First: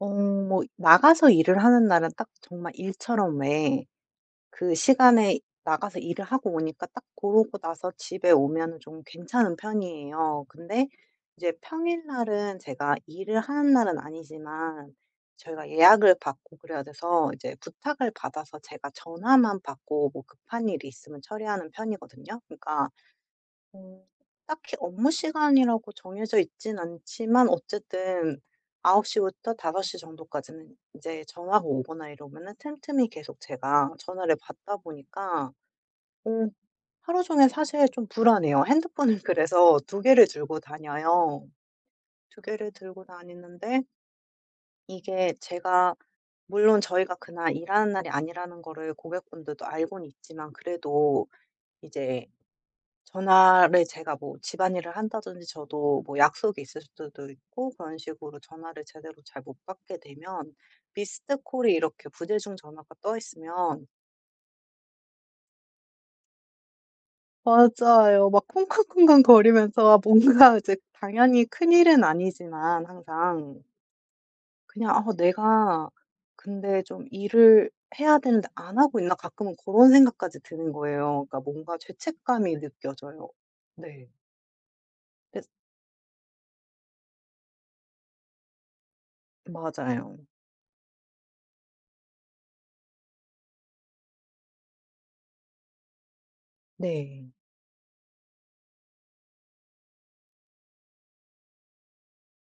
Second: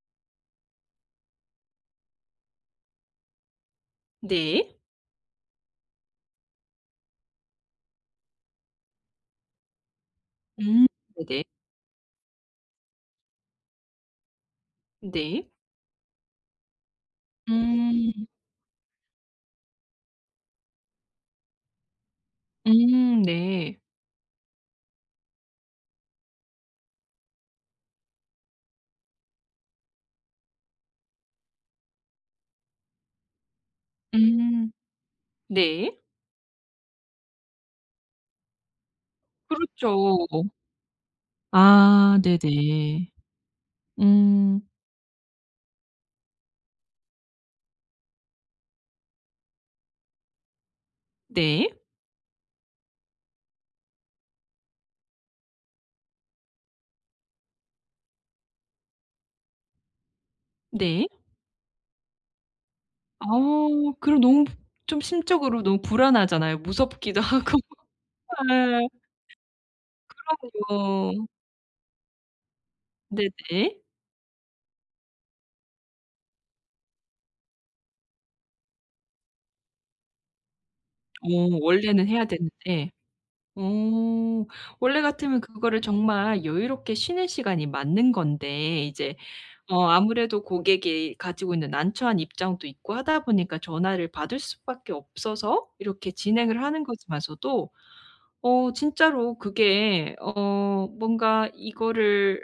어 뭐 이 나가서 일을 하는 날은 딱 정말 일처럼 왜 그 네. 시간에 나가서 일을 하고 오니까 딱 그러고 나서 집에 오면은 좀 괜찮은 편이에요. 음. 근데 네. 이제 평일 날은 제가 일을 하는 날은 아니지만 네. 저희가 예약을 받고 그래야 돼서 이제 부탁을 음. 받아서 제가 전화만 받고 뭐 급한 일이 있으면 처리하는 편이거든요. 그러니까 음. 네. 어 딱히 업무 시간이라고 정해져 있진 않지만 어쨌든 9:00 부터 5:00 정도까지는 인제 전화가 오거나 이러면은 틈틈이 계속 제가 전화를 음. 받다 보니까 네. 어 하루 종일 사실 좀 불안해요. 핸드폰을 그래서 2 개를 그렇죠. 들고 다녀요. 아. 2 개를 들고 네네. 다니는데 음. 이게 제가 물론 저희가 그날 일하는 날이 아니라는 거를 고객분들도 알고는 있지만 그래도 네. 이제 전화를 제가 뭐 집안일을 한다든지 저도 뭐 약속이 있을 수도 있고 그런 식으로 전화를 제대로 잘 못 받게 되면 네. missed call이 이렇게 부재중 전화가 떠 있으면 어. 그럼 너무 부 좀 심적으로 너무 불안하잖아요 무섭기도 하고. 맞아요. 막 예. 쿵쾅쿵쾅 거리면서 뭔가 이제 그럼요. 당연히 큰 일은 아니지만 항상 네네. 그냥 '아 내가 근데 좀 일을 해야 되는데 안 하고 있나?' 가끔은 그런 생각까지 드는 거예요. 어. 그러니까 뭔가 원래는 해야 죄책감이 되는데. 느껴져요. 네. 어 원래 같으면 그래서 그거를 정말 여유롭게 쉬는 시간이 맞는 건데 이제 어 맞아요. 아무래도 고객이 가지고 있는 난처한 입장도 있고 하다 보니까 전화를 받을 수 밖에 없어서 이렇게 진행을 하는 네. 거지만서도 어 진짜로 그게 어 뭔가 이거를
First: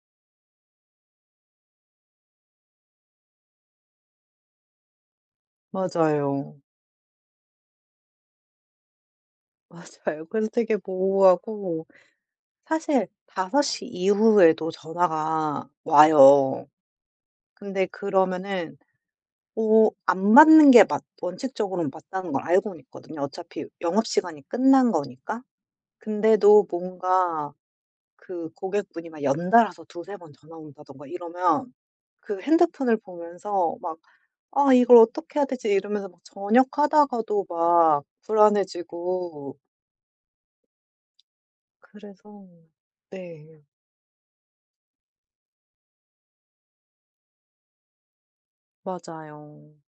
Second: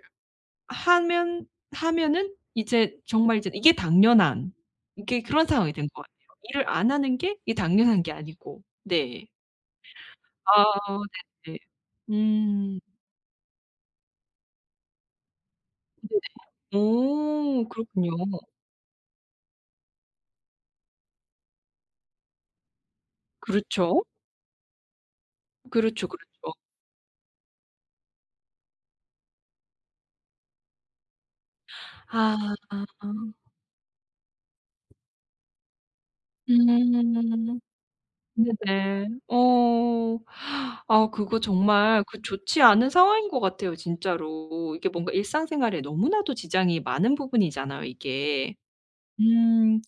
하면 하면은 이제 정말 이제 이게 당연한 이게 그런 상황이 된 것 같아요 맞아요. 일을 안 하는 게 이게 당연한 게 아니고. 네. 맞아요. 그래서 아. 되게 네네. 모호하고 음. 사실 5:00 이후에도 전화가 네네. 와요. 오. 근데 그렇군요. 그러면은 뭐 안 맞는 게 맞 원칙적으로는 맞다는 걸 알고는 있거든요 어차피 그렇죠. 영업시간이 끝난 거니까. 그렇죠, 그렇죠. 근데도 뭔가 그 고객분이 막 연달아서 2-3 번 전화 온다든가 이러면 그 아. 핸드폰을 보면서 막 '아 이걸 어떻게 해야 되지?' 이러면서 막 저녁 하다가도 음. 막 네네. 불안해지고 어. 아 그거 정말 그 그래서 좋지 않은 상황인 것 네. 같아요 진짜로. 이게 뭔가 일상생활에 너무나도 지장이 많은 부분이잖아요 이게. 맞아요. 음.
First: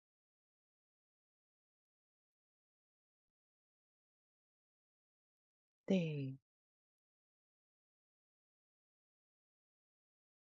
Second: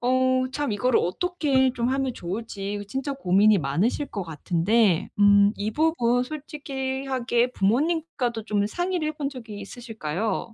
어. 참 이거를 어떻게 좀 하면 좋을지 진짜 고민이 많으실 것 같은데 음 이 부분 네. 솔직히 하게 부모님과도 좀 상의를 해 본 적이 있으실까요?